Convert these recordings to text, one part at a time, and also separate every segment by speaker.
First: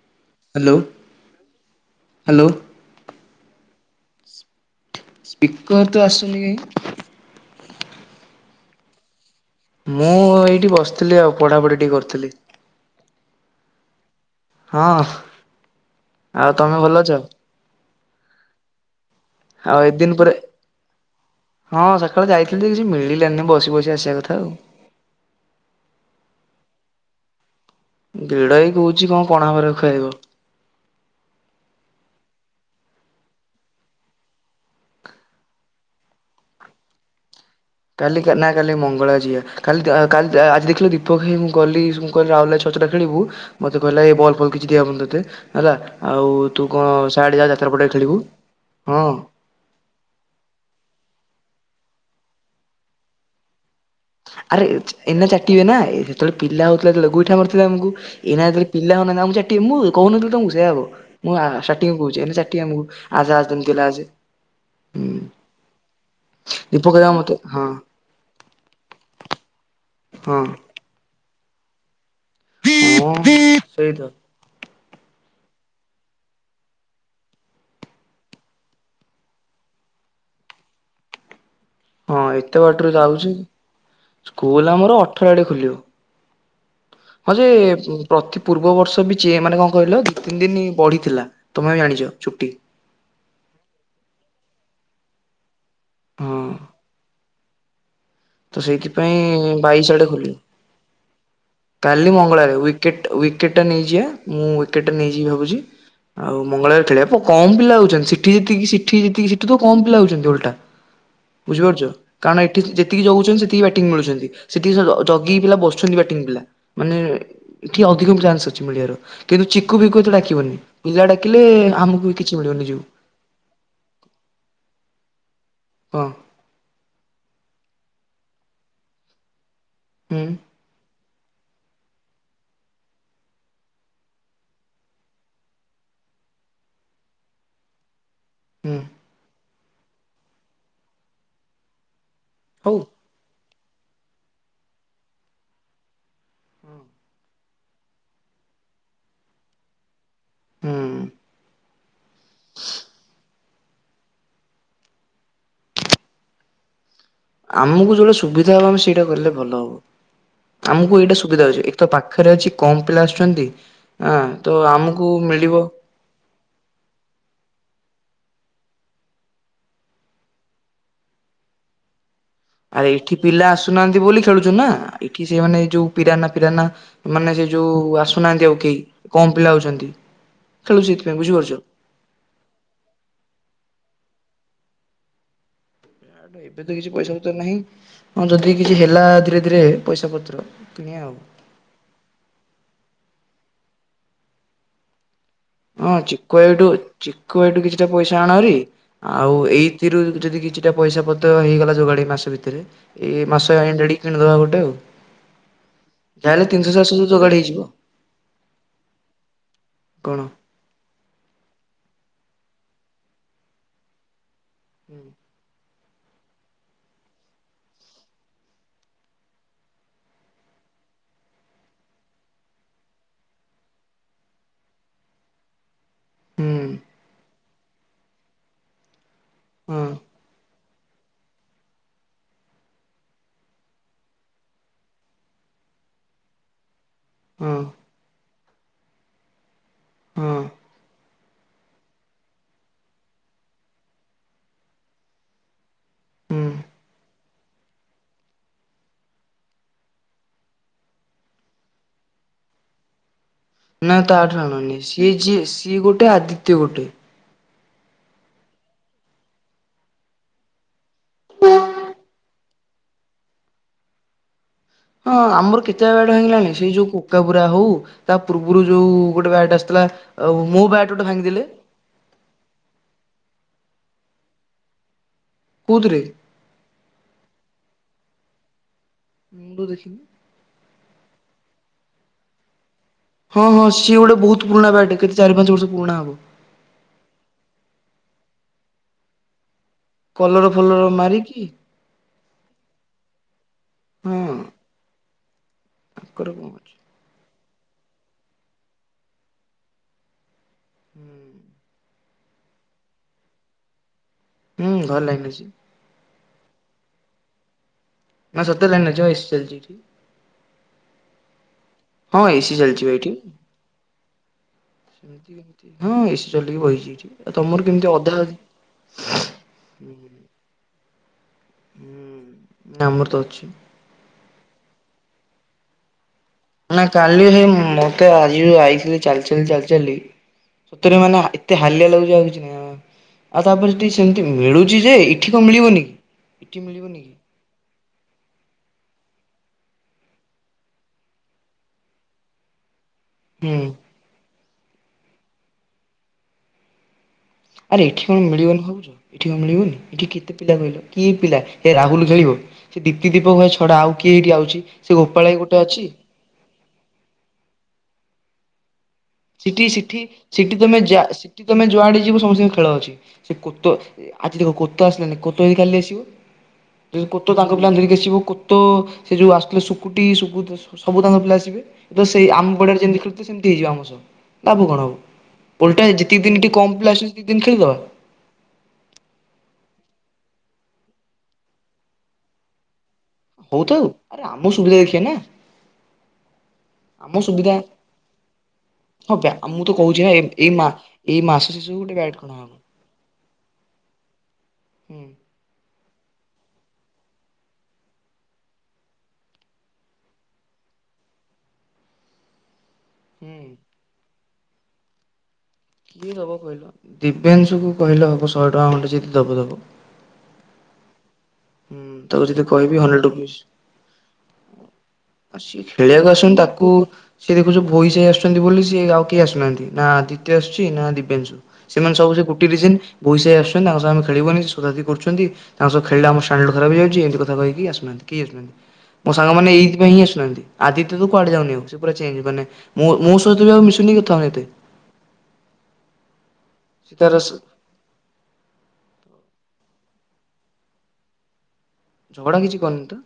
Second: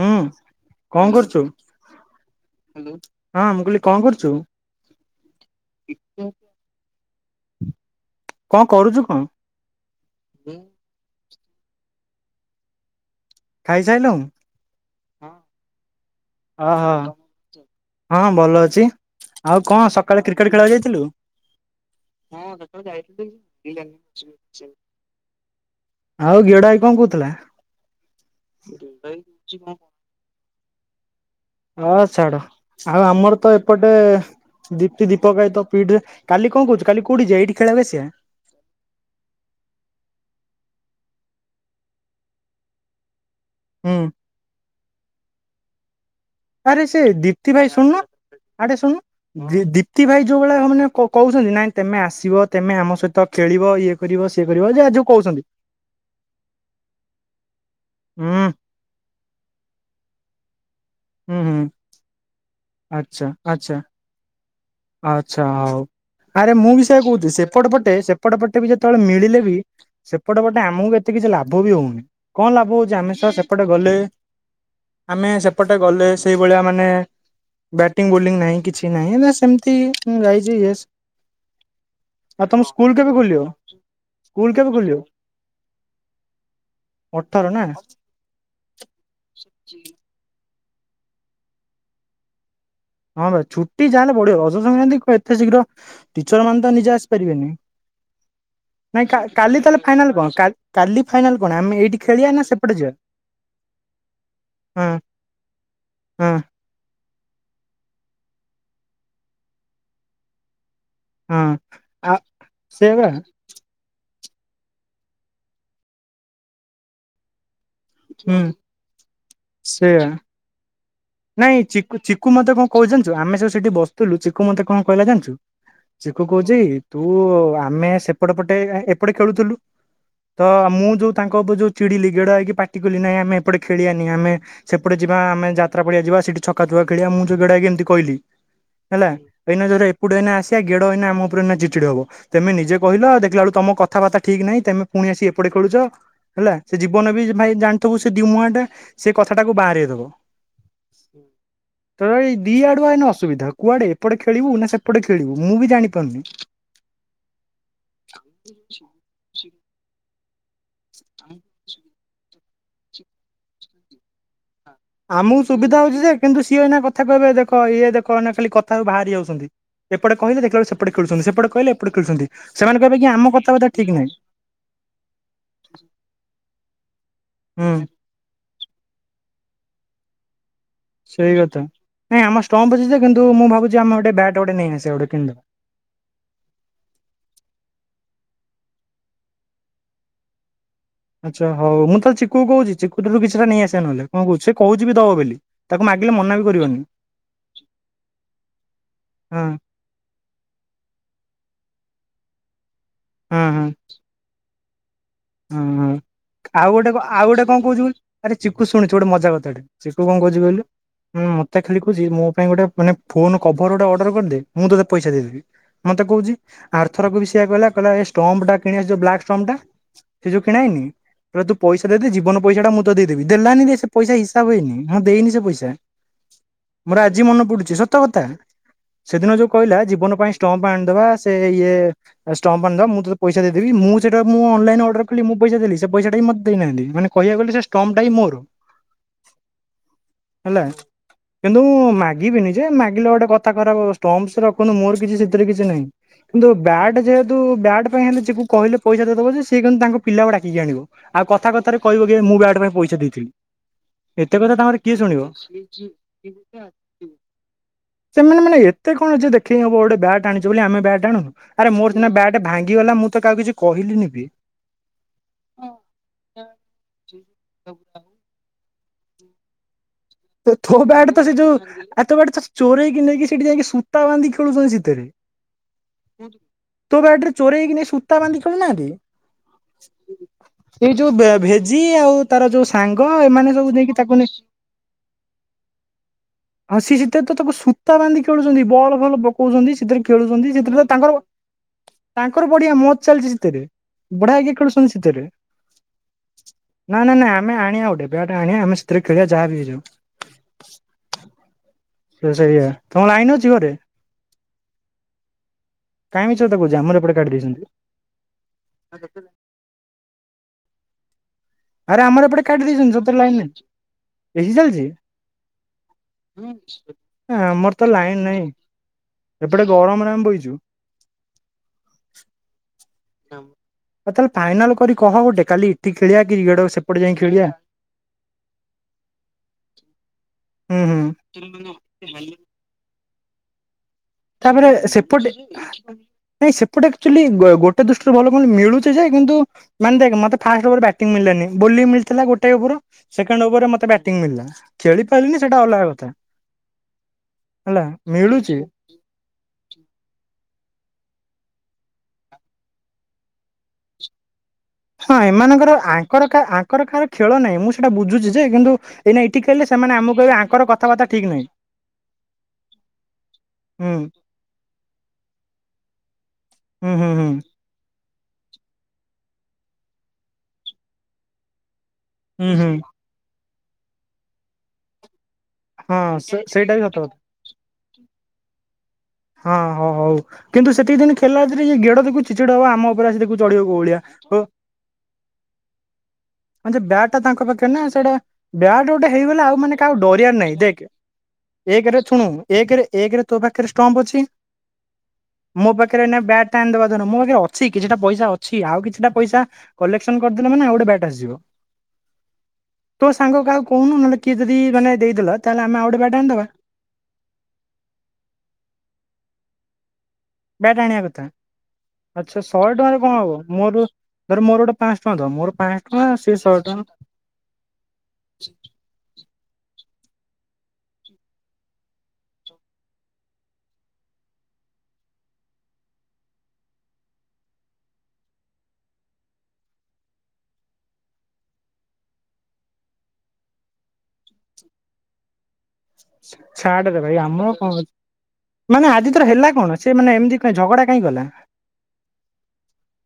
Speaker 1: ହୁଁ
Speaker 2: ହ୍ୟାଲୋ
Speaker 1: କଣ କରୁଛୁ?
Speaker 2: ହ୍ୟାଲୋ
Speaker 1: ହଲ ହଁ ମୁଁ କହିଲି କଣ କରୁଛୁ?
Speaker 2: ସ୍ପିକର ତ ଆସୁନି କାଇଁ?
Speaker 1: କଣ କରୁଛୁ କଣ?
Speaker 2: ମୁଁ ଏଇଠି ବସିଥିଲି ଆଉ, ପଢାପଢି ଟିକେ କରିଥିଲି।
Speaker 1: ଖାଇ ସାରିଲ?
Speaker 2: ହଁ। ଆଉ ତମେ ଭଲ ଅଛ?
Speaker 1: ହଁ ଭଲ ଅଛି ଆଉ କଣ
Speaker 2: ଏତେ ଦିନ
Speaker 1: ସକାଳେ
Speaker 2: ପରେ
Speaker 1: କ୍ରିକେଟ ଖେଳିବାକୁ ଯାଇଥିଲୁ?
Speaker 2: ହଁ ସକାଳେ ଯାଇଥିଲି, କିଛି ମିଳିଲାନି ବସି ବସି ଆସିବା କଥା ଆଉ।
Speaker 1: ଆଉ ଗେଡ ଭାଇ କଣ କହୁଥିଲା?
Speaker 2: ଭିଡ ଏଇ କହୁଛି କଣ କଣା ବରା ଖୁଆଇବ।
Speaker 1: ହଁ ଛାଡ, ଆଉ ଆମର ତ ଏପଟେ ଦୀପ୍ତି, ଦୀପକ ଭାଇ ତ ପେଡିରେ କାଲି କଣ କହୁଛୁ କାଲି କୋଉଠି ଯିବା ଏଇଠି ଖେଳିବାକୁ ଆସିବା?
Speaker 2: କାଲି ନା କାଲି ମଙ୍ଗଳା ଯିବା। କାଲି ଆ କାଲି ଆ ଆଜି ଦେଖିଲୁ ଦୀପକ ହେଇ ମୁଁ ଗଲି ମୁଁ କହିଲି ରାହୁଲ ଆଜି ଛ ଛଟା ଖେଳିବୁ। ମତେ କହିଲା
Speaker 1: ହୁଁ
Speaker 2: ଏଇ ବଲ୍ ଫଲ୍ କିଛି ଦିଆହବନି ତତେ ହେଲା ଆଉ ତୁ
Speaker 1: ଆରେ
Speaker 2: କଣ
Speaker 1: ସେ
Speaker 2: ସ୍ୟାଡେ ଯା
Speaker 1: ଦୀପ୍ତି ଭାଇ
Speaker 2: ଯାତ୍ରା ପଦାରେ
Speaker 1: ଶୁଣୁନୁ
Speaker 2: ଖେଳିବୁ
Speaker 1: ଆଡେ ଶୁଣୁନୁ
Speaker 2: ହଁ।
Speaker 1: ଦୀ ଦୀପ୍ତି ଭାଇ ଯୋଉ ଭଳିଆ ମାନେ କ କହୁସନ୍ତି ନାଇଁ ତେମେ ଆସିବ ତେମେ ଆମ ସହିତ ଖେଳିବ ଇଏ କରିବ ସିଏ
Speaker 2: ଆରେ
Speaker 1: କରିବ
Speaker 2: ଏ
Speaker 1: ଯା ଯୋଉ
Speaker 2: ଏନା
Speaker 1: କହୁଛନ୍ତି।
Speaker 2: ଚାଟିବେ ନା, ଏ ହେତବଳେ ପିଲା ହଉଥିଲା ଯେତେବଳେ ଗୁଇଠା ମାରୁଥିଲେ ଆମୁକୁ
Speaker 1: ହୁଁ
Speaker 2: ଏଇନା ଯେତେବଳେ ପିଲା ହଉନାହାନ୍ତି ଆମୁକୁ ଚାଟିବେ, ମୁଁ କହୁନଥିଲି ତମକୁ ସେୟା ହବ ମୁଁ
Speaker 1: ହୁଁ
Speaker 2: ଆ
Speaker 1: ହୁଁ
Speaker 2: ଷ୍ଟାଟିଙ୍ଗରୁ କହୁଚି ଏଇନେ ଚା ଟିଏ ଆମୁକୁ,
Speaker 1: ଆଚ୍ଛା
Speaker 2: ଆସେ ଆସେ ଯେମିତି
Speaker 1: ଆଚ୍ଛା।
Speaker 2: ହେଲେ ଆସେ। ହୁଁ
Speaker 1: ଆଚ୍ଛା ହଉ ଆରେ ମୁଁ ବି
Speaker 2: ଦୀପକ
Speaker 1: ସେୟା
Speaker 2: କହିବ
Speaker 1: କହୁଚି
Speaker 2: ମତେ ହଁ
Speaker 1: ସେପଟ ପଟେ ସେ ସେପଟ ପଟେ ବି ଯେତବଳେ ମିଳିଲେ ବି
Speaker 2: ହଁ
Speaker 1: ସେପଟ ପଟେ ଆମୁକୁ ଏତେ କିଛି ଲାଭ ବି ହଉନି। କଣ ଲାଭ ହଉଚି ଆମେ
Speaker 2: ହଁ
Speaker 1: ତ ସେପଟେ
Speaker 2: ସେଇ
Speaker 1: ଗଲେ
Speaker 2: ତ
Speaker 1: ଆମେ ସେପଟେ ଗଲେ ସେଇଭଳିଆ ମାନେ ବ୍ୟାଟିଂ ବୋଲିଂ ନାଇଁ, କିଛି ନାଇଁ ନା ସେମତି ଯାଇଚି ଇଏସ
Speaker 2: ହଁ
Speaker 1: ଆଉ
Speaker 2: ଏତେ
Speaker 1: ତମ
Speaker 2: ବାଟରୁ
Speaker 1: ସ୍କୁଲ କେବେ
Speaker 2: ଯାଉଛି
Speaker 1: ଖୋଲିବ, ସ୍କୁଲ କେବେ
Speaker 2: ଆମର
Speaker 1: ଖୋଲିବ?
Speaker 2: ଅଠର ଆଡେ ଖୋଲିବ ହଁ ଯେ
Speaker 1: ଅଠର ନା
Speaker 2: ପ୍ରତି ପୂର୍ବ ବର୍ଷ ବି ଚିଏ ମାନେ କଣ କହିଲ ଦି ତିନ ଦିନି ବଢିଥିଲା ତମେ ବି ଜାଣିଚ ଛୁଟି।
Speaker 1: ହଁ ବା ଛୁଟି ଯାହେଲେ ବଢିବ ରଜ ସଂକ୍ରାନ୍ତି ଏତେ ଶୀଘ୍ର
Speaker 2: ହଁ
Speaker 1: ଟିଚର ମାନେ ତ ନିଜେ ଆସିପାରିବେନି।
Speaker 2: ତ
Speaker 1: ନାଇଁ କା
Speaker 2: ସେଇଥିପାଇଁ
Speaker 1: କାଲି ତାହେଲେ
Speaker 2: ବାଇଶ ଆଡେ
Speaker 1: ଫାଇନାଲ
Speaker 2: ଖୋଲିବ
Speaker 1: କଣ କାଲ କାଲି ଫାଇନାଲ କଣ ଆମେ ଏଇଠି
Speaker 2: କାଲି
Speaker 1: ଖେଳିବା ନା
Speaker 2: ମଙ୍ଗଳାବାରେ
Speaker 1: ସେପଟେ ଯିବା
Speaker 2: ୱିକେଟ ୱିକେଟଟା ନେଇଯିବା ମୁଁ
Speaker 1: ହଁ
Speaker 2: ୱିକେଟଟେ ନେଇଯିବି ଭାବୁଚି।
Speaker 1: ହଁ
Speaker 2: ଆଉ ମଙ୍ଗଳବାରେ ଖେଳିବା ପ କମ ପିଲା ହଉଚନ୍ତି ସେଠି ଯେତିକି ସେଠି ଯେତିକି ସେଠି ତ କମ ପିଲା ହଉଚନ୍ତି ଓଲଟା।
Speaker 1: ହଁ
Speaker 2: ବୁଝିପାରୁଚ
Speaker 1: ଆ
Speaker 2: କାରଣ ଏଠି ଯେତିକି
Speaker 1: ସେଇବା
Speaker 2: ଜଗୁଛନ୍ତି ସେତିକି ବ୍ୟାଟିଂ ମିଳୁଚନ୍ତି। ସେଠି ସେ ଜ ଜଗିକି ପିଲା ବସୁଚନ୍ତି ବାଟିଂ ପିଲା ମାନେ ଏଠି ଅଧିକ ଚାନ୍ସ
Speaker 1: ହୁଁ
Speaker 2: ଅଛି ମିଳିବାର କିନ୍ତୁ ଚିକୁୁ
Speaker 1: ସେଇଆ
Speaker 2: ଫିକୁ ଏତେ ଡାକିବନି ପିଲା ଡା କିଲେ
Speaker 1: ନାଇଁ ଚିକୁ
Speaker 2: ଆମୁକୁ ବି
Speaker 1: ଚିକୁ
Speaker 2: କିଛି
Speaker 1: ମତେ କଣ
Speaker 2: ମିଳିବନି ଯୋଉ।
Speaker 1: କହୁଚି ଜାଣିଚୁ ଆମେ ସବୁ ସେଠି ବସିଥିଲୁ ଚିକୁ ମତେ କଣ କହିଲା ଜାଣିଚୁ
Speaker 2: ହଁ
Speaker 1: ଚିକୁ କହୁଚି ତୁ ଆମେ ସେପଟ ପଟେ ଏପଟେ ଖେଳୁଥିଲୁ
Speaker 2: ହୁଁ
Speaker 1: ତ ମୁଁ ଯୋଉ ତାଙ୍କ ଉପରେ ଯୋଉ ଚିଡିଲି ଗେଡା ହେଇକି ପାଟି କଲି ନାଇଁ ଆମେ ଏପଟେ ଖେଳିବାନି ଆମେ ସେପଟେ ଯିବା ଆମେ ଯା ତ୍ରା ପଡିଆ ଯିବା ସେଠି ଛକା ଛୁଆ ଖେଳିବା ମୁଁ ଯୋଉ ଗେଡା ଭାଇକି ଏମିତି କହିଲି
Speaker 2: ହୁଁ
Speaker 1: ହେଲା। ଏଇନା ଯଉରା ଏକୁଟିଆ ଏଇନା ଆସିବା ଗେଡ ଏଇନା ଆମ ଉପରେ ଏଇନା ଚିଡି ଚିଡି ହବ ତେମେ
Speaker 2: ହଉ
Speaker 1: ନିଜେ କହିଲ ଆଉ ଦେଖିଲା ବେଳୁ ତମ କଥାବାର୍ତା ଠିକ ନାହିଁ ତେମେ ପୁଣି ଆସି ଏପଟେ ଖେଳୁଚ ହେଲା ସେ ଜୀବନ ବି ଭାଇ ଜାଣିଥିବୁ ସେ ଦିଇମୁହାଁ ଟା ସେ କଥାଟାକୁ ବାଆଁରେଇଦବ।
Speaker 2: ହୁଁ
Speaker 1: ତ ଭାଇ ଦି ଆଡୁଆ ଏଇନେ ଅସୁବିଧା କୁଆଡେ ଏପଟେ ଖେଳିବୁ ନା ସେପଟେ ଖେଳିବୁ ମୁଁ ବି ଜାଣିପାରୁନି।
Speaker 2: ଆମୁକୁ ଯୋଉଟା ସୁବିଧା ହବ ଆମେ ସେଇଟା କଲେ ଭଲ ହବ। ଆମୁକୁ ଏଇଟା ସୁବିଧା ହଉଛି ଏକ ତ ପାଖେରେ ଅଛି କମ ପିଲା ଆସୁଚନ୍ତି ଆଁ ତ ଆମୁ
Speaker 1: ଆମୁକୁ ସୁବିଧା ହଉଚି ଯେ କିନ୍ତୁ ସିଏ ଏଇନା କଥା କହିବେ ଦେଖ ଇଏ ଦେଖ ମାନେ ଖାଲି କଥାରୁ ବାହାରି ଯାଉସୁନ୍ତି। ଏପଟେ କହିଲେ ଦେଖିଲାବେଳୁ ସେପଟେ ଖେଳୁଚନ୍ତି ସେପଟେ କହିଲେ ଏପଟେ ଖେଳୁଚନ୍ତି।
Speaker 2: ଆରେ ଏଠି ପିଲା ଆସୁନାହାନ୍ତି ବୋଲି ଖେଳୁଚୁ ନା ଏଠି ସେମାନେ ଯୋଉ ପିରାନା ଫିରାନା ମାନେ ସେ ଯୋଉ
Speaker 1: ହୁଁ
Speaker 2: ଆସୁନାଆନ୍ତି ଆଉ କେହି କମ୍ ପିଲା ହଉଚନ୍ତି।
Speaker 1: ସେଇ କଥା ନାଇଁ ଆମ ଷ୍ଟମ୍ପ ଅଛି ଯେ କିନ୍ତୁ ମୁଁ ଭାବୁଚି ଆମେ ଗୋଟେ ବ୍ୟାଟ୍ ଗୋଟେ ନେଇ ଆସିବା ଗୋଟେ କିଣିଦବା।
Speaker 2: ଏବେ ତ କିଛି ପଇସା ପତ୍ର ନାହିଁ ହଁ ଯଦି କିଛି ହେଲା ଧୀରେ ଧୀରେ ପଇସା ପତ୍ର କିଣିବା ଆଉ।
Speaker 1: ଆଚ୍ଛା ହଉ ମୁଁ ତାଲେ ଚିକୁକୁ କହୁଚି ଚିକୁ ଦେଲେ କିଛିଟା ନେଇଆସିଵା ନହେଲେ କଣ କହୁଚୁ ସେ କହୁଚି ବି ଦବ ବୋଲି। ତାକୁ
Speaker 2: ହଁ
Speaker 1: ମାଗିଲେ ମନା
Speaker 2: ଚିକୁ
Speaker 1: ବି
Speaker 2: ଭାଇଠୁ
Speaker 1: କରିବନି
Speaker 2: ଚିକୁ ଭାଇଠୁ କିଛିଟା ପଇସା ଆଣଭାରି ଆଉ
Speaker 1: ହଁ
Speaker 2: ଏଇ ଥିରୁ ଯଦି କିଛିଟା ପଇସା ପତ୍ର ହେଇଗଲା ଯୋଗାଡି ମାସେ ଭିତେରେ ଏ
Speaker 1: ହଁ
Speaker 2: ମାସ
Speaker 1: ହଁ
Speaker 2: ଏଣ୍ଡରେ ଟି କିଣିଦବା ଗୋଟେ ଆଉ।
Speaker 1: ହଁ ହଁ
Speaker 2: ଯାହାହେଲେ
Speaker 1: ଆଉ
Speaker 2: ତିନିଶହ
Speaker 1: ଗୋଟେ
Speaker 2: ଚାରିଶହ
Speaker 1: କ
Speaker 2: ତ
Speaker 1: ଆଉ
Speaker 2: ଯୋଗାଡ଼
Speaker 1: ଗୋଟେ କଣ
Speaker 2: ହେଇଯିବ
Speaker 1: କହୁଚୁ କହିଲୁ। ଆରେ ଚିକୁୁ ଶୁଣିଚି ଗୋଟେ ମଜା କଥାଟେ ଚିକୁ କଣ କହୁଚି କହିଲୁ। ହୁଁ ମତେ ଖାଲି କହୁଚି ମୋ ପାଇଁ ଗୋଟେ ମାନେ ଫୋନ କଭର ଗୋଟେ ଅର୍ଡର କରିଦେ ମୁଁ ତୋତେ ପଇସା ଦେଇଦେବି। ମତେ କହୁଚି ଆରଥରକୁ ବି ସେୟା କହିଲା କହିଲା ଏ ଷ୍ଟମ୍ପ ଟା କିଣିବା ସେ ଯଉ ବ୍ଲାକ ଷ୍ଟମ୍ପ ଟା। ସେ ଯୋଉ କିଣାହେଇନି। କହିଲା ତୁ ପଇସା ଦେଇଦେ ଜୀବନ ପଇସା ଟା ମୁଁ ତତେ ଦେଇଦବି ଦେଲାନିବେ ସେ ପଇସା ହିସାବ ହେଇନି ମୁଁ ଦେଇନି ସେ ପଇସା।
Speaker 2: ହୁଁ
Speaker 1: ମୋର ଆଜି ମନେ ପଡୁଚି ସତ କଥା ସେଦିନ ଯୋଉ କହିଲା
Speaker 2: ହଁ
Speaker 1: ଜୀବନ ପାଇଁ ଷ୍ଟମ୍ପ ଆଣିଦବା ସେ ଇଏ ଷ୍ଟମ୍ପ ଆଣିଦବା ମୁଁ ତତେ ପଇସା ଦେଇଦେବି ମୁଁ ସେଟା ମୁଁ ଅନଲାଇନ ଅର୍ଡର କଲି ମୁଁ ପଇସା ଦେଲି ସେ ପଇସାଟା ବି ମତେ ଦେଇନାହାନ୍ତି ମାନେ କହିବାକୁ
Speaker 2: ହଁ
Speaker 1: ଗଲେ ଷ୍ଟମ୍ପ ଟା ହିଁ ମୋର।
Speaker 2: ହଁ।
Speaker 1: ହେଲା। କିନ୍ତୁ ମାଗିବିନି ଯେ ମାଗିଲେ ଗୋଟେ କଥା ଖରାପ ହବ ଷ୍ଟମ୍ପ ରଖନ୍ତୁ ମୋର କିଛି ସେଥିରେ କିଛି ନାଇଁ। କିନ୍ତୁ
Speaker 2: ହୁଁ
Speaker 1: ବ୍ୟାଟ୍ ଯେହେତୁ ବ୍ୟାଟ୍ ପାଇଁ ହେଲେ ଚିକୁ କହିଲେ ପଇସା ଦେଇଦବ ସିଏ କିନ୍ତୁ ତାଙ୍କ ପିଲାକୁ ଡାକିକି ଆଣିବ ଆଉ କଥା କଥାରେ କହିବକି ଏ ମୁଁ ବ୍ୟାଟ ପାଇଁ ପଇସା
Speaker 2: ନା
Speaker 1: ଦେଇଥିଲି।
Speaker 2: ତାଠୁ
Speaker 1: ଏତେ କଥା
Speaker 2: ଆଣନି
Speaker 1: ତାଙ୍କର କିଏ
Speaker 2: ସିଏ ଯିଏ ସିଏ ଗୋଟେ ଆଦିତ୍ୟ
Speaker 1: ଶୁଣିବ।
Speaker 2: ଗୋଟେ
Speaker 1: ସେମାନେ ମାନେ ଏତେ କଣ ଯେ ଦେଖେଇ ହବ ଗୋଟେ ବ୍ୟାଟ ଆଣିଚି ବୋଲି ଆମେ ବ୍ୟାଟ ଆଣୁନୁ। ଆରେ ମୋର ସିନା ବ୍ୟାଟ ଭାଙ୍ଗିଗଲା ମୁଁ ତ କାହାକୁ କିଛି କହିଲିିନି ବି।
Speaker 2: ହଁ ଆମର କେତେ ବ୍ୟାଟ ଭାଙ୍ଗିଲାଣି ସେଇ ଯୋଉ କୋକାପୁରା ହଉ ତା ପୂର୍ବରୁ ଯୋଉ ଗୋଟେ ବ୍ୟାଟ ଆସିଥିଲା ଆଉ
Speaker 1: ସେ
Speaker 2: ମୋ
Speaker 1: ଥୋ
Speaker 2: ବ୍ୟାଟ୍ ଗୋଟେ
Speaker 1: ବ୍ୟାଟ ତୋ ସେ
Speaker 2: ଭାଙ୍ଗିଦେଲେ
Speaker 1: ଯୋଉ ତୋ ବ୍ୟାଟ ତ ଚୋରେଇକି ନେଇକି ସେଠି ଯାଇକି ସୂତା ବାନ୍ଧି ଖେଳୁଚନ୍ତି ଶୀତିରେ।
Speaker 2: କୋଉଥିରେ?
Speaker 1: ତୋ ବ୍ୟାଟରେ ଚୋରେଇକିି ନେଇକି ସୂତା ବାନ୍ଧିକି ଖେଳୁନାହାନ୍ତିି।
Speaker 2: ମୁଁ ତ ଦେଖିନି।
Speaker 1: ଏଇ ଯୋଉ ବ୍ୟ ଭେଜି ଆଉ ତାର ଯୋଉ ସ୍ ସାଙ୍ଗ
Speaker 2: ହଁ
Speaker 1: ଏମାନେ
Speaker 2: ହଁ
Speaker 1: ସବୁ ନେଇକି
Speaker 2: ସିଏ
Speaker 1: ତାକୁ
Speaker 2: ଗୋଟେ
Speaker 1: ନେଇ
Speaker 2: ବହୁତ ପୁରୁଣା ବ୍ୟାଟ କେତେ ଚାରି ପାଞ୍ଚ ବର୍ଷ ପୁରୁଣା ହବ।
Speaker 1: ଆଉ ସିଏ ସେଥିରେ ତ ତାକୁ ସୂତା ବାନ୍ଧି ଖେଳୁଚନ୍ତି ବଲ ଫଲ ପକଉଚନ୍ତି ସେଥିରେ
Speaker 2: କଲର
Speaker 1: ଖେଳୁଚନ୍ତି ସେଥିରେ
Speaker 2: ଫଲର
Speaker 1: ତାଙ୍କର
Speaker 2: ମାରିକି
Speaker 1: ତାଙ୍କର ବଢିଆ ମଜ ଚାଲିଚି ସେଥିରେ।
Speaker 2: ହଁ
Speaker 1: ବଢିଆକି ଖେଳୁଛନ୍ତି ସେଥିରେ।
Speaker 2: ତାଙ୍କର କଣ ଅଛି
Speaker 1: ନାଁ ନାଁ ନାଁ ଆମେ ଆଣିଆ ଗୋଟେ ବ୍ୟାଟ ଆଣିଆ ଆମେ ସେଥିରେ ଖେଳିଆ ଯାହା ବିି ହେଇଯାଉ। ସେ ସେଇଆ ତମ ଲାଇନ ଅଛି ଘରେ?
Speaker 2: ହୁଁ ଘରେ ଲାଇନ୍ ଅଛି।
Speaker 1: କାଇଁ ମିଛ କଥା କହୁଚୁ ଆମର ଏପଟେ କାଟିଦେଇଚନ୍ତି।
Speaker 2: ନା ସତରେ [unintelligible]
Speaker 1: ଆରେ
Speaker 2: ହଁ
Speaker 1: ଆମର ଏପଟେ
Speaker 2: ଏସି
Speaker 1: କାଟି
Speaker 2: ଚାଲିଛି ବା
Speaker 1: ଦେଇଚନ୍ତି ସତରେ
Speaker 2: ଏଠି
Speaker 1: ଲାଇନ ନାହିଁ ଏ ସି ଚାଲିଚି?
Speaker 2: ହଁ ଏ ସି ଚଲେଇକି ବଇଚି ଏଇଠି ଆଉ ତମର
Speaker 1: ଆମର ତ
Speaker 2: କେମିତି
Speaker 1: ଲାଇନ
Speaker 2: ଅଧା
Speaker 1: ନାହିଁ ଏପଟେ ଗରମରେ ଆମେ ବଇଚୁ।
Speaker 2: ହୁଁ ଆମର ତ ଅଛି।
Speaker 1: ଆଉ ତାହେଲେ ଫାଇନାଲ କରି କହ ଗୋଟେ କାଲି ଟି ଖେଳିଆ କ୍ରିକେଟ
Speaker 2: ନା କାଲି ହୁଁମ ମତେ ଆଜି ଆଇଥିଲି ଚାଲି ଚାଲି ଚାଲି ଚାଲି
Speaker 1: ହୁଁ
Speaker 2: ସତରେ
Speaker 1: ହୁଁ
Speaker 2: ମାନେ ଆ ଏତେ ହାଲିଆ ଲାଗୁଚି ଆଉ କିଛି ନା ଆଉ ତାପରେ ସେଠି ସେମିତି
Speaker 1: ତାପରେ
Speaker 2: ମିଳୁଛି ଯେ ଏଠି
Speaker 1: ସେପଟେ
Speaker 2: କଣ ମିଳିବନି କି
Speaker 1: ନାଇଁ
Speaker 2: ଏଠି
Speaker 1: ସେପଟେ
Speaker 2: ମିଳିବନି କି?
Speaker 1: ଆକଚୁଏଲି ଗୋ ଗୋ ଟେ ଦୃଷ୍ଟିରୁ ଭଲ ମିଳୁଚି ଯେ କିନ୍ତୁ ମାନେ ଦେଖ ମତେ ଫାଷ୍ଟ ଓଭର ବ୍ୟାଟିଂ ମିଳିଲାନି ବୋଲିଂ ମିଳିଥିଲା ଗୋଟେ ଓଭର ସେକେଣ୍ଡ
Speaker 2: ହୁଁ
Speaker 1: ଓଭରରେ ମତେ ବ୍ୟାଟିଂ ମିଳିଥିଲା ଖେଳି ପାରୁନି ସେଟା ଅଲଗା କଥା
Speaker 2: ଆରେ
Speaker 1: ହେଲା
Speaker 2: ଏଠି କଣ
Speaker 1: ମିଳୁଛି
Speaker 2: ମିଳିବନି ଭାବୁଚୁ ଏଠି କଣ ମିଳିବନି ଏଠି କେତେ ପିଲା କହିଲ? କି ପିଲା ଏ ରାହୁଲ ଖେଳିବ ସେ ଦୀପତି ଦୀପକ ଛଡା ଆଉ କିଏ ଏଇଠି ଆଉଚି? ସେ
Speaker 1: ହଁ
Speaker 2: ଗୋପାଳ ଭାଇ ଗୋଟେ
Speaker 1: ଏମାନଙ୍କର
Speaker 2: ଅଛି
Speaker 1: ଆଙ୍କର କାଁ ଆଙ୍କର କାହାର ଖେଳ ନାହିଁ ମୁଁ ସେଇଟା ବୁଝୁଚିଯେ କିନ୍ତୁ ଏଇନା ଏଠି
Speaker 2: ସିଟି
Speaker 1: ଖେଳିଲେ ସେମାନେ
Speaker 2: ସିଠି
Speaker 1: ଆମକୁ କହିବେ
Speaker 2: ସିଠି
Speaker 1: ଆଙ୍କର
Speaker 2: ତମେ ଯା
Speaker 1: କଥାବାର୍ତ୍ତା ଠିକ ନାହିଁ
Speaker 2: ସିଟି ତମେ ଯୁଆଡେ ଯିବ ସମସ୍ତଙ୍କ ଖେଳ ଅଛି ସେ କୋତ
Speaker 1: ହୁଁ
Speaker 2: ଆଜି ଦେଖ କୋତ ଆସିଲାନି କୋତ ବି କାଲି ଆସିବ।
Speaker 1: ହୁଁ ହୁଁ ହୁଁ।
Speaker 2: ପିଲା ଧରିକି ଆସିବ କୋତ ସେ ଯୋଉ ଆସୁଥିଲେ ସୁକୁଟି ସୁକୁତ ସବୁ ତାଙ୍କ ପିଲା ଆସିବେ ତ ସେଇ
Speaker 1: ହୁଁ
Speaker 2: ଆମ
Speaker 1: ହୁଁ
Speaker 2: ପଡିଆରେ ଯେମିତି ଖେଳୁଥିଲେ ସେମିତି ହେଇଯିବ ଆମ ସହ ଲାଭ କଣ ହବ। ପୋଟା ଏ
Speaker 1: ହଁ
Speaker 2: ଯେତିକ
Speaker 1: ସେ
Speaker 2: ଦିନ ଟିକ
Speaker 1: ସେଇଟା
Speaker 2: କମ୍
Speaker 1: ବି
Speaker 2: ପ୍ଲା
Speaker 1: ସତ
Speaker 2: ଆସୁ
Speaker 1: କଥା
Speaker 2: ସେତିକ ଦିନ ଖେଳିବା।
Speaker 1: ହଁ ହଁ ହଉ କିନ୍ତୁ ସେତିକି ଦିନ ଖେଳିଲା ଭିତରେ ଏ ଗେଡ ଦେଖିବୁ ଚିଡି ଚିଡି ହବ ଆମ ଉପରେ ଆସିକି ଦେଖ୍ ଚଳିବ କୋଉ
Speaker 2: ହଉଥାଉ
Speaker 1: ଭଳିଆ
Speaker 2: ଆରେ
Speaker 1: ହ
Speaker 2: ଆମ ସୁବିଧା ଦେଖିବା ନା।
Speaker 1: ହଁ ଯେ ବ୍ୟାଟ୍
Speaker 2: ଆମ
Speaker 1: ଟା ତାଙ୍କ
Speaker 2: ସୁବିଧା
Speaker 1: ପାଖରେ ନା ସେଇଟା ବ୍ୟାଟ ଗୋଟେ
Speaker 2: ହଁ ବ୍ୟା
Speaker 1: ହେଇଗଲା ଆଉ
Speaker 2: ମୁଁ ତ
Speaker 1: ମାନେ
Speaker 2: କହୁଛି
Speaker 1: କାହାକୁ
Speaker 2: ନା
Speaker 1: ଡରିଆର
Speaker 2: ଏଇ
Speaker 1: ନାଇଁ
Speaker 2: ମା
Speaker 1: ଦେଖେ
Speaker 2: ଏଇ ମାସ ଶେଷକୁ
Speaker 1: ଏକ
Speaker 2: ଗୋଟେ
Speaker 1: ରେ
Speaker 2: ବ୍ୟାଟ୍
Speaker 1: ଶୁଣୁ
Speaker 2: କିଣା ହବ।
Speaker 1: ଏକରେ ଏକ ରେ ତୋ ପାଖରେ ଷ୍ଟମ୍ପ ଅଛି।
Speaker 2: ହୁଁ
Speaker 1: ମୋ ପାଖରେ ଏଇନେ ବ୍ୟାଟ୍ ଟା ଆଣିଦବା ଧର ମୋ ପାଖରେ ଅଛି କିଛିଟା ପଇସା ଅଛି ଆଉ କିଛିଟା ପଇସା କଲେକ୍ସନ୍ କରିଦେଲା ମାନେ ଆଉ ଗୋଟେ ବ୍ୟାଟ୍ ଆସିଯିବ। ତୋ
Speaker 2: ହୁଁ
Speaker 1: ସାଙ୍ଗ କାହାକୁ କହୁନୁ ନହେଲେ କିଏ ଯଦି ମାନେ ଦେଇଦେଲା। ତାହେଲେ ଆମେ ଆଉ ଗୋଟେ
Speaker 2: କିଏ
Speaker 1: ବ୍ୟାଟ୍
Speaker 2: ଦବ
Speaker 1: ଆଣିଦବା
Speaker 2: କହିଲ ଦିବ୍ୟାଂଶୁ କୁ କହିଲେ ହବ ଶହେ ଟଙ୍କା ଖଣ୍ଡେ ଯଦି ଦବ ଦବ।
Speaker 1: ବ୍ୟାଟ୍ ଆଣିବା କଥା।
Speaker 2: ହୁଁ ତାକୁ
Speaker 1: ଆଚ୍ଛା
Speaker 2: ଯଦି
Speaker 1: ଶହେ
Speaker 2: କହିବି
Speaker 1: ଟଙ୍କାରେ
Speaker 2: ହଣ୍ଡ୍ରେଡ
Speaker 1: କଣ
Speaker 2: ରୁପିସ୍
Speaker 1: ହବ ମୋର ଧର ମୋର ଗୋଟେ ପାଞ୍ଚଶହ ଟଙ୍କା ଧ ମୋର ପାଞ୍ଚ ଟଙ୍କା
Speaker 2: ଖେଳିଆକୁ ଆସୁନ୍
Speaker 1: ସିଏ ଶହେ
Speaker 2: ତାକୁ
Speaker 1: ଟଙ୍କା।
Speaker 2: ସିଏ ଦେଖୁଛୁ ଭୋହି ସାହି ଆସୁଛନ୍ତି ବୋଲି ସିଏ ଆଉ କେହି ଆସୁନାହାନ୍ତି ନା ଆଦିତ୍ୟ ଆସୁଛି ନା ଦିବ୍ୟାଂଶୁ। ସେମାନେ ସବୁ ସେଇ ଗୋଟିଏ ରିଜେନ୍ ଭୋଇ ସାଇ ଆସୁଛନ୍ତି ତାଙ୍କ ସହ ଆମେ ଖେଳିବୁନି ଶୋଧା ଶୋଧି କରୁଛନ୍ତି ତାଙ୍କ ସହ ଖେଳିଲେ ଆମ ପା୍ୟାଣ୍ଡ ଖରାପ ହେଇଯାଉଛି ଏମତି କଥା କହିକି ଆସୁନାହାନ୍ତି କେଇ ଆସୁନାହାଁନ୍ତି। ମୋ ସାଙ୍ଗମାନେ ଏଥିପାଇଁ ହିଁ ଆସୁନାହାନ୍ତି ଆଦିତ୍ୟ ତ କୁଆଡେ ଯାଉନି ଆଉ ସେ ପୁରା ଚେଞ୍ ମାନେ ମୁଁ ମୋ ସହିତ ବି ଆଉ ମିଶୁନି କଥା ହଉନି ଏତେ। ସେ
Speaker 1: ଛାଡରେ
Speaker 2: ତାର
Speaker 1: ଭାଇ ଆମର କଣ ନା ନା ଆଦିତ୍ୟର ହେଲା କଣ ସେ ମାନେ ଏମିତି କାଇଁ ଝଗଡ଼ା କାଇଁ କଲା?
Speaker 2: ଝଗଡ଼ା କିଛି କରିନି ତ।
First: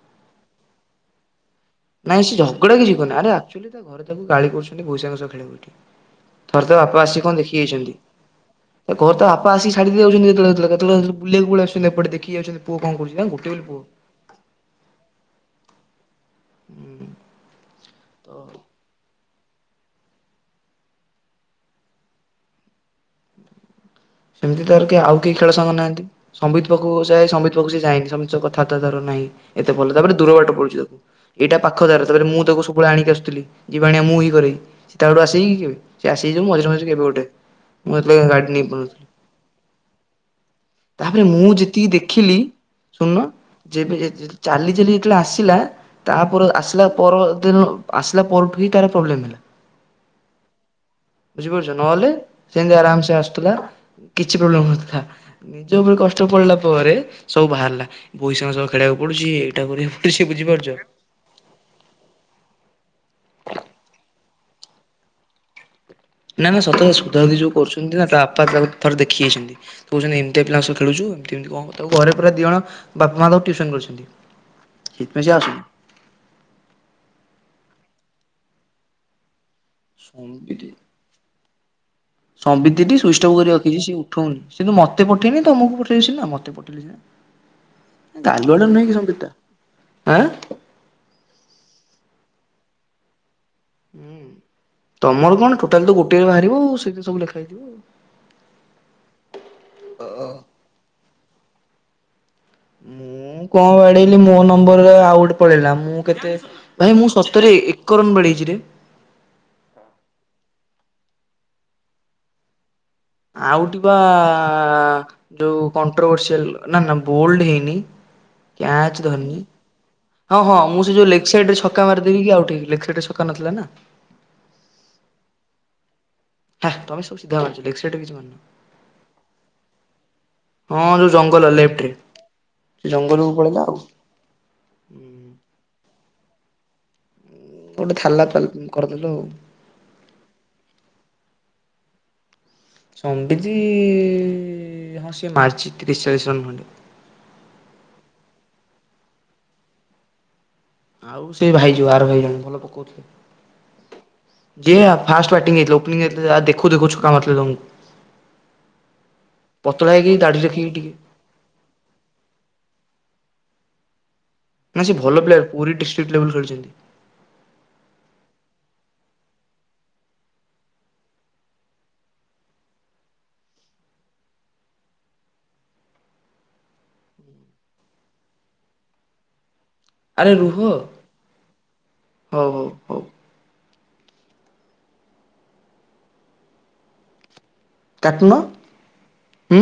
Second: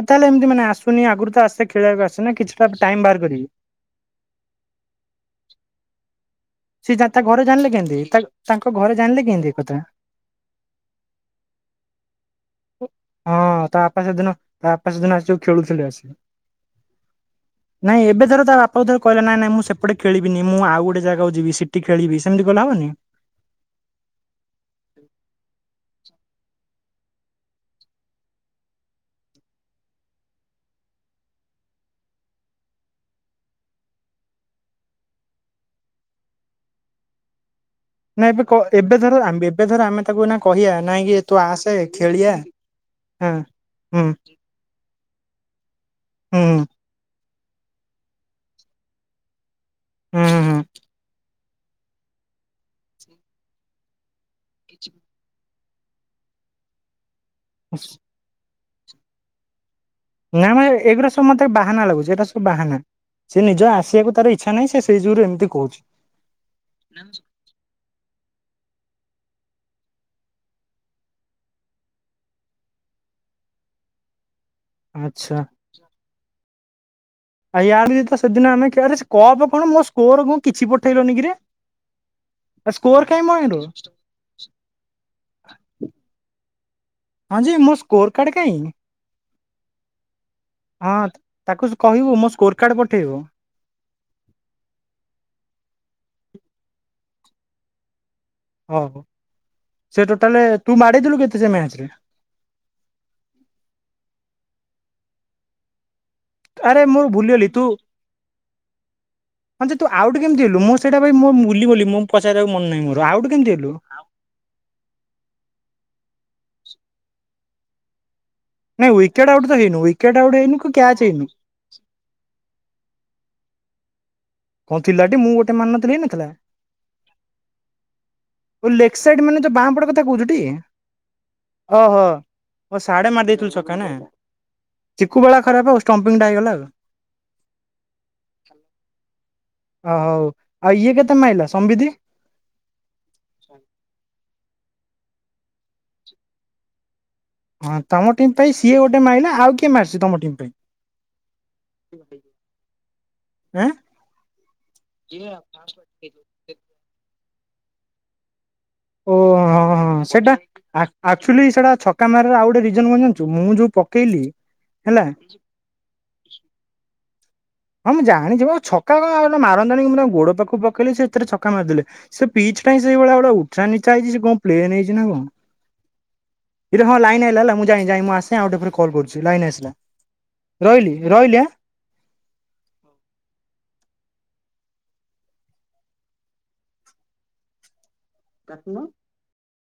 Speaker 1: ଆଉ ତାହେଲେ ଏମିତି ମାନେ ଆସୁନି ଆଗରୁ ତ ଆସେ ଖେଳିବାକୁ ଆସେ
Speaker 2: ନାଇଁ
Speaker 1: ନା
Speaker 2: ସିଏ
Speaker 1: କିଛିଟା
Speaker 2: ଝଗଡା କିଛି
Speaker 1: ଟାଇମ
Speaker 2: କରିନି
Speaker 1: ବାହାର
Speaker 2: ଆରେ
Speaker 1: କରିକି।
Speaker 2: ଆକ୍ଚୁଆଲି ତା ଘରେ ତାକୁ ଗାଳି କରୁଛନ୍ତି ଭୋଇ ସାଙ୍ଗ ସହ ଖେଳେ ବୋଲି। ଥରେ ତା
Speaker 1: ସିଏ
Speaker 2: ବାପା
Speaker 1: ଯା
Speaker 2: ଆସିକି କଣ
Speaker 1: ଘରେ
Speaker 2: ଦେଖିକି
Speaker 1: ଜାଣିଲେ
Speaker 2: ଯାଇଛନ୍ତି
Speaker 1: କେମିତି ତା ତାଙ୍କ
Speaker 2: ଘରେ
Speaker 1: ଜାଣିଲେ
Speaker 2: ତା
Speaker 1: କେମିତି
Speaker 2: ବାପା
Speaker 1: ଏ କଥା
Speaker 2: ଆସିକି ଛାଡ଼ି ଦେଇ ଯାଉଛନ୍ତି ଯେତେ କେତେ ବେଳେ କେତେବେଳେ ବୁଲିବାକୁ ପଲେଇ ଆସୁଛନ୍ତି ଏପଟ ଦେଖିକି ଯାଉଛନ୍ତି ପୁଅ କଣ କରୁଛି ଗୋଟେ ପୁ
Speaker 1: ହଁ ତା ବାପା ସେଦିନ ତା ବାପା ସେଦିନ ଆସିକି ଯୋଉ ଖେଳୁଥିଲେ ଆସିକି
Speaker 2: ହୁଁ
Speaker 1: ନାଇଁ ଏବେ
Speaker 2: ତ
Speaker 1: ଥରେ ତା ବାପାକୁ ଥରେ କହିଲା ନାଇଁ ନାଇଁ ମୁଁ ସେପଟେ ଖେଳିବିନି ମୁଁ ଆଉ ଗୋଟେ ଜାଗା କୁ ଯିବି ସେଟି ଖେଳିବି ସେମିତି କଲେ ହବନି?
Speaker 2: ସେମିତି ତାର କିଏ ଆଉ କେଇ ଖେଳ ସାଙ୍ଗ ନାହାନ୍ତି? ସମ୍ବିତ ପାଖକୁ ଯାଏ ସମ୍ବିତ ପାଖକୁ ସେ ଯାଏନି ସମ୍ବିତ ସହ କଥାବାର୍ତ୍ତା ତାର ନାହିଁ ଏତେ ଭଲ ତାପରେ ଦୂର ବାଟ ପଡୁଚି ତାକୁ। ଏଇଟା ପାଖ ତାର ତାପରେ ମୁଁ ତାକୁ ସବୁବେଳେ ଆଣିକି ଆସୁଥିଲି ଯିବାଆଣିଆ ମୁଁ ହିଁ କରେ। ସେ ତାର ଆସେକି କେବେ ସେ ଆସେ ଯେ ମଝିରେ ମଝିରେ କେବେ ଗୋଟେ? ମୁଁ ଯେତେବେଳେ
Speaker 1: ନାଁ ଏବେ
Speaker 2: ଗାଡି
Speaker 1: କ
Speaker 2: ନେଇ
Speaker 1: ଏବେ
Speaker 2: ପଳଉଥିଲି
Speaker 1: ଧର ଆଁ ଏବେ ଧର ଆମେ ତାକୁ ଏଇନା କହିଆ
Speaker 2: ତାପରେ ମୁଁ ଯେତିକି ଦେଖିଲି ଶୁଣନ
Speaker 1: ହଁ
Speaker 2: ଯେବେ
Speaker 1: ହୁଁ
Speaker 2: ଯେ ଯେ ଚାଲି ଚାଲି ଯେତେବେଳେ ଆସିଲା ତାପର
Speaker 1: ହୁଁ
Speaker 2: ଆସିଲା ପରଦିନ ଆସିଲା ପରଠୁଁ ହିଁ ତାର ପ୍ରୋବ୍ଲେମ୍ ହେଲା।
Speaker 1: ହୁଁ।
Speaker 2: ବୁଝିପାରୁଛ ନହେଲେ ସେମିତି ଆରାମସେ ଆସୁଥିଲା କିଛି ପ୍ରୋବ୍ଲେମ୍ ନଥିଲା। ନିଜ ଉପରେ କଷ୍ଟ ପଡିଲା ପରେ ସବୁ ବାହାରିଲା ଭୋଇ ସାଙ୍ଗ ସହ ଖେଳିବାକୁ ପଡୁଛି ଏଇଟା କରି
Speaker 1: ନା ମା ଏଗୁରା ସବୁ ମତେ ବାହାନା ଲାଗୁଛି ଏଇଟା ସବୁ ବାହାନା। ସେ ନିଜ ଆସିବାକୁ ତାର ଇଚ୍ଛା ନାହିଁ ସେଇ ଯୁଗୁରୁ ଏମିତି କହୁଛି।
Speaker 2: ନା ନା ସତରେ ସୋଧା ସୋଧି ଯୋଉ କରୁଛନ୍ତି ନା ତା ବାପା ତାକୁ ଥରେ ଦେଖିକି ଯାଇଛନ୍ତି। କହୁଛନ୍ତି ଏମତିଆ ପିଲାଙ୍କ ସହ ଖେଳୁଚୁ ଏମତି ଏମିତି କଣ ତାକୁ ଘରେ ପୁରା ଦିଇ ଜଣ ବାପା ମା ତାକୁ ଟ୍ୟୁସନ୍ କରିଛନ୍ତି। ସେଇଥିପାଇଁ ସେ
Speaker 1: ଆଚ୍ଛା
Speaker 2: ଆସୁନି।
Speaker 1: ଆ ୟାଦି ତ ସେଦିନ ଆମେ କପ୍ କଣ ମୋ ସ୍କୋର କଣ କିଛି ପଠେଇଲୁନି କିରେ? ଆ
Speaker 2: ସମ୍ବିତ ଟି
Speaker 1: ସ୍କୋର କାଇଁ
Speaker 2: ସ୍ଵିଷ୍ଟଅଫ କରିକି
Speaker 1: ମଇଁର
Speaker 2: ରଖିଛି ସିଏ ଉଠଉନି ସେ ତ ମତେ ପଠେଇନି ତମକୁ ପଠେଇ ସିନା ମତେ ପଠେଇଲି
Speaker 1: ହଁ ଯେ ମୋ ସ୍କୋର
Speaker 2: ସିନା।
Speaker 1: କାର୍ଡ କାଇଁ
Speaker 2: ଗାଲୁଆଟା ନୁହେଁ କି ସମ୍ବିତଟା।
Speaker 1: ହଁ ତାକୁ କହିବୁ ମୋ ସ୍କୋର କାର୍ଡ଼ ପଠେଇବ?
Speaker 2: ଆଁ। ତମର କଣ ଟୋଟାଲ୍ ତ ଗୋଟେରେ ବାହାରିବ ଆଉ ସେଇଥିରେ ସବୁ ଲେଖା ହେଇଥିବ ଆଉ।
Speaker 1: ଓହୋଃ ସେ ଟୋଟାଲେ ତୁ ମାଡ଼େଇଥିଲୁ କେତେ ସେ ମ୍ୟାଚ ରେ?
Speaker 2: ମୁଁ କଣ ବାଡେଇଲି ମୋ ନମ୍ବରରେ ଆଉ ଗୋଟେ ପଳେଇଲା। ମୁଁ କେତେ
Speaker 1: ଆରେ
Speaker 2: ଭାଇ
Speaker 1: ମୋର
Speaker 2: ମୁଁ
Speaker 1: ଭୁଲିଗଲି
Speaker 2: ସତରେ
Speaker 1: ତୁ
Speaker 2: ଏକ ରନ୍ ବାଡେଇଛି ରେ।
Speaker 1: ହଁ, ଯେ ତୁ ଆଉଟ୍ କେମତି ହେଲୁ? ମୁଁ ସେଇଟା ମୁଁ ବୁ ଗଲି ମୁଁ ପଚାରିବାକୁ ମନ ନାହିଁ ମୋର। କେମିତି ହେଲୁ?
Speaker 2: ଆଉଟ୍ ବା ଯୋଉ କଣ୍ଟଭସିଆଲ ନା ବୋଲଡ ହେଇନି।
Speaker 1: ନାଇଁ
Speaker 2: କ୍ୟାଚ୍
Speaker 1: ୱିକେଟ୍
Speaker 2: ଧରିନି,
Speaker 1: ଆଉଟ୍ ତ ହେଇନୁ ୱିକେଟ୍ ଆଉଟ୍
Speaker 2: ହଁ
Speaker 1: ହେଇନୁ
Speaker 2: ହଁ
Speaker 1: କି
Speaker 2: ମୁଁ ସେ
Speaker 1: କ୍ୟାଚ୍
Speaker 2: ଯୋଉ
Speaker 1: ହେଇନୁ
Speaker 2: ଲେଗ୍ ସାଇଟ୍ ରେ ଛ କା ମାରି ଦେଇକି ଆଉଟ୍ ହେଇଗଲି। ଲେଗ୍ ସାଇଟ୍ ରେ ଚକା ନଥିଲା ନା।
Speaker 1: କଣ ଥିଲାଟି ମୁଁ ଗୋଟେ ମାରି ନଥିଲି ହେଇ ନଥିଲା?
Speaker 2: ହେଁ ତମେ [unintelligible] ଲେଗ୍ ସାଇଟ୍ ରେ କିଛି ବି କରିନ।
Speaker 1: ଓଃ ଲେଗ୍ ସାଇଡ ମାନେ ଯଉ ବାଁ ପଟ କଥା କହୁଛ ଟି?
Speaker 2: ହଁ ଯୋଉ ଜଙ୍ଗଲ ଲେଫ୍ଟରେ
Speaker 1: ଓହୋଃ, ଓଃ
Speaker 2: ସେ
Speaker 1: ସାଡେ ମାରି
Speaker 2: ଜଙ୍ଗଲକୁ
Speaker 1: ଦେଇଥିଲୁ
Speaker 2: ପଳେଇଲା ଆଉ
Speaker 1: ଛକା ନା? ଚିକୁ ବେଳା ଖରାପ ଷ୍ଟମ୍ପିନ ଟା ହେଇଗଲା ଆଉ।
Speaker 2: ଗୋଟେ ଥାାଲା ଥାଲ କରି ଦେଲୁ ଆଉ।
Speaker 1: ଓହୋଃ ହଉ ଆଉ ଇଏ କେତେ ମାଇଲା ସମ୍ବିତି?
Speaker 2: ସମ୍ବିତି ହଁ ସିଏ ମାରିଛି ତିରିଶ, ଚାଳିଶ ରନ ଖଣ୍ଡେ।
Speaker 1: ହଁ, ତମ ଟିମ୍ ପାଇଁ ସିଏ ଗୋଟେ ମାଇଲା, ଆଉ କିଏ ମାରିଛି ତମ ଟିମ୍ ପାଇଁ?
Speaker 2: ଆଉ ସେ ଭାଇ ଯୋଉ ଆର ଭାଇ ଜଣେ ଭଲ ପକଉଥିଲେ।
Speaker 1: ଆଁ
Speaker 2: ଯିଏ ଫାଷ୍ଟ ବ୍ୟାଟିଂ ହେଇଥିଲା ଓପନିଙ୍ଗି ଯାଇଥିଲେ ଦେଖୁ ଦେଖୁ ଛ କା ମାରିଥିଲେ। [unintelligible]
Speaker 1: ଓଃ ହଁ
Speaker 2: ପତଳା
Speaker 1: ହଁ
Speaker 2: ହେଇକି
Speaker 1: ସେଟା
Speaker 2: ଦାଢି ରଖିକି ଟିକେ
Speaker 1: ଆକ୍-ଆକ୍ ଆଚୁଲି ସେଇଟା ଛକା ମାରିବାର ଆଉ ଗୋଟେ ରିଜନ କଣ ଜାଣିଚୁ, ମୁଁ ଯୋଉ ପକେଇଲି
Speaker 2: ନା ସେ
Speaker 1: ହେଲା
Speaker 2: ଭଲ ପ୍ଲେୟାର। ପୁରୀ ଡିଷ୍ଟ୍ରିକ୍ଟ ଲେବଲ ଖେଳିଛନ୍ତି।
Speaker 1: ହଁ ମୁଁ ଜାଣିଛି ମ ଆଉ ଛକା କଣ ଗୋ ମାରନ୍ତେନି ମୁଁ ତା ଗୋଡ ପାଖକୁ ପକେଇଲିି ସେ ସେଥିରେ ଛକା ମାରିଦେଲେ। ସେ ପିଚ୍ ଟା ହିଁ ସେଇଭଳିଆଳିେ ଉଚ୍ଚା ନିଚା ହେଇଛି ସେ କଣ ପ୍ଲେନ ହେଇଛି ନା କଣ। ଏଇରେ ହଁ ଲାଇନ୍ ଆଇଲା ହେଲା ମୁଁ ଯାଇଁ ଯାଇଁ ମୁଁ ଆସେ ଆଉ ଟିକେ ପରେ କଲ୍ କରୁଛି। ଲାଇନ ଆସିଲା
Speaker 2: ଆରେ ରୁହ
Speaker 1: ରହିଲି ରହିଲି ଆଁ?
Speaker 2: ହଉ ହଉ ହଉ। କାଟୁନ।
Speaker 1: କାଟୁନ।
Speaker 2: ହୁଁ।